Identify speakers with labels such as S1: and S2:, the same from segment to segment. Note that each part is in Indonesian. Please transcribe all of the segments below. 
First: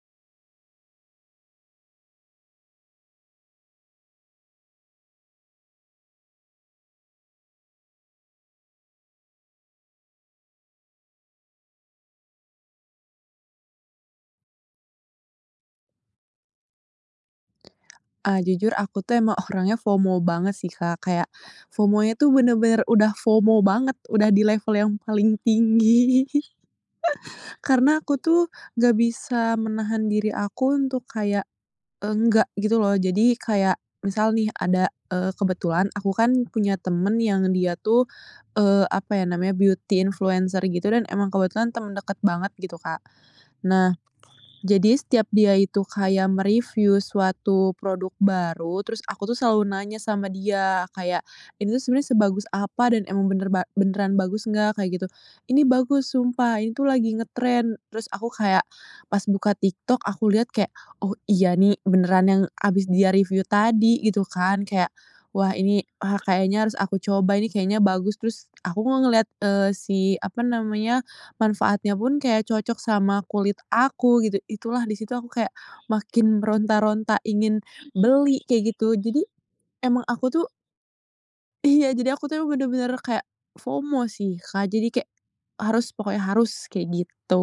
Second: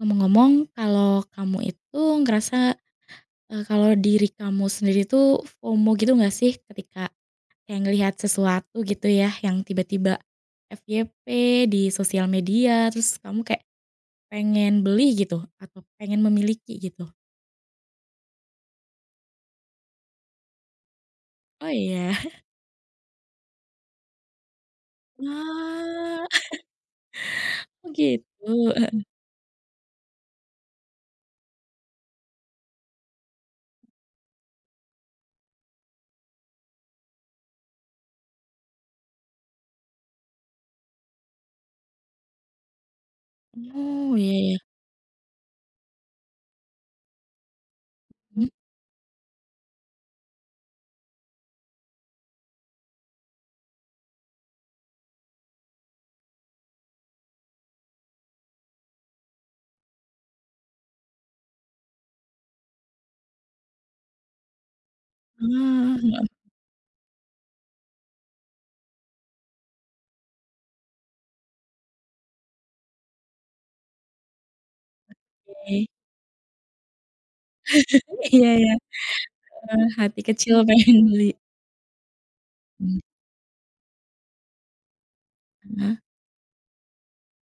S1: Ngomong-ngomong kalau kamu itu ngerasa, eee, kalau diri kamu sendiri tuh FOMO gitu nggak sih? Ketika kayak ngelihat sesuatu gitu ya yang tiba-tiba FYP di sosial media, terus kamu kayak pengen beli gitu atau pengen memiliki gitu?
S2: Ah, jujur aku tuh emang orangnya FOMO banget sih, Kak. Kayak,
S1: Oh iya.
S2: FOMO-nya tuh bener-bener udah FOMO banget udah di level yang paling tinggi.
S1: Wah. Oh
S2: Karena aku
S1: gitu,
S2: tuh nggak
S1: heeh.
S2: bisa menahan diri aku untuk kayak, enggak gitu loh. Jadi kayak misal nih ada eee, kebetulan aku kan punya temen yang dia tuh, eee, apa ya namanya, beauty influencer gitu dan emang kebetulan temen deket banget gitu, Kak. Nah,
S1: Oh, iya iya.
S2: jadi setiap dia itu kayak me-review suatu produk
S1: Hmm.
S2: baru, terus aku tuh selalu nanya sama dia kayak, "Ini tuh sebenernya sebagus apa dan emang bener ba beneran bagus enggak?" Kayak gitu. "Ini bagus sumpah, ini tuh lagi ngetren." Terus aku kayak pas buka TikTok aku lihat kayak, "Oh iya nih beneran yang habis dia review tadi," gitu kan. Kayak, "Wah ini,
S1: Ah,
S2: ah,
S1: heeh.
S2: kayaknya harus aku coba ini kayaknya bagus." Terus aku kok ngelihat, eee, si apa namanya, manfaatnya pun kayak cocok sama kulit aku gitu. Itulah di situ aku kayak
S1: Oke.
S2: makin meronta-ronta ingin beli
S1: Iya iya.
S2: kayak gitu, jadi
S1: Heeh,
S2: emang
S1: hati
S2: aku tuh
S1: kecil pengen beli.
S2: Iya jadi aku tuh emang bener-bener
S1: Mmm.
S2: kayak, FOMO sih, Kak. Jadi kayak, harus
S1: Heeh.
S2: pokoknya harus, kayak gitu.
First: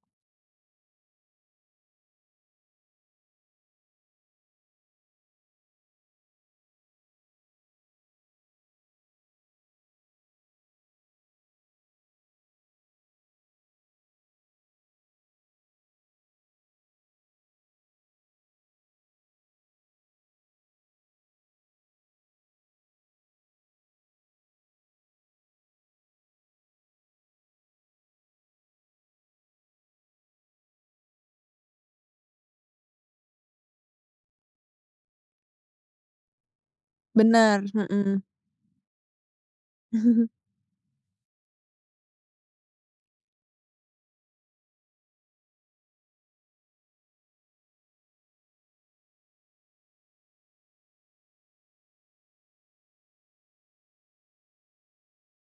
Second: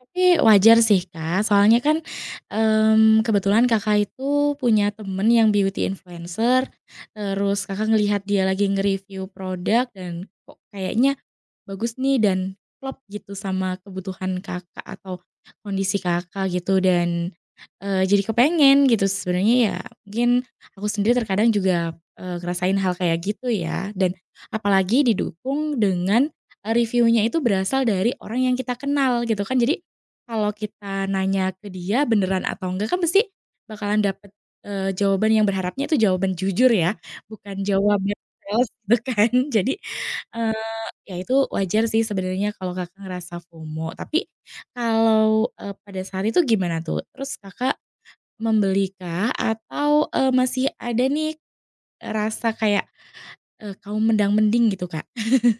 S1: Tapi wajar sih, Kak, soalnya kan, mmm, kebetulan Kakak itu punya temen yang beauty influencer, terus Kakak ngelihat dia lagi nge-review produk dan kok kayaknya bagus nih dan klop gitu sama kebutuhan Kakak atau kondisi Kakak gitu dan, eee, jadi kepengen gitu. Sebenernya ya mungkin aku sendiri terkadang juga, eee, ngerasain hal kayak gitu ya dan apalagi didukung dengan, eee, review-nya itu berasal dari orang yang kita kenal gitu kan, jadi kalau kita nanya ke dia beneran atau enggak kan pasti bakalan dapet, eee, jawaban yang berharapnya itu jawaban jujur ya bukan
S2: Bener,
S1: jawaban
S2: mhm.
S1: itu kan jadi, eee, ya itu wajar sih sebenernya kalau Kakak ngerasa FOMO. Tapi kalau, eee, pada saat itu gimana tuh? Terus Kakak membeli kah atau, eee, masih ada nih, eee, rasa kayak kaum mendang-mending gitu, Kak?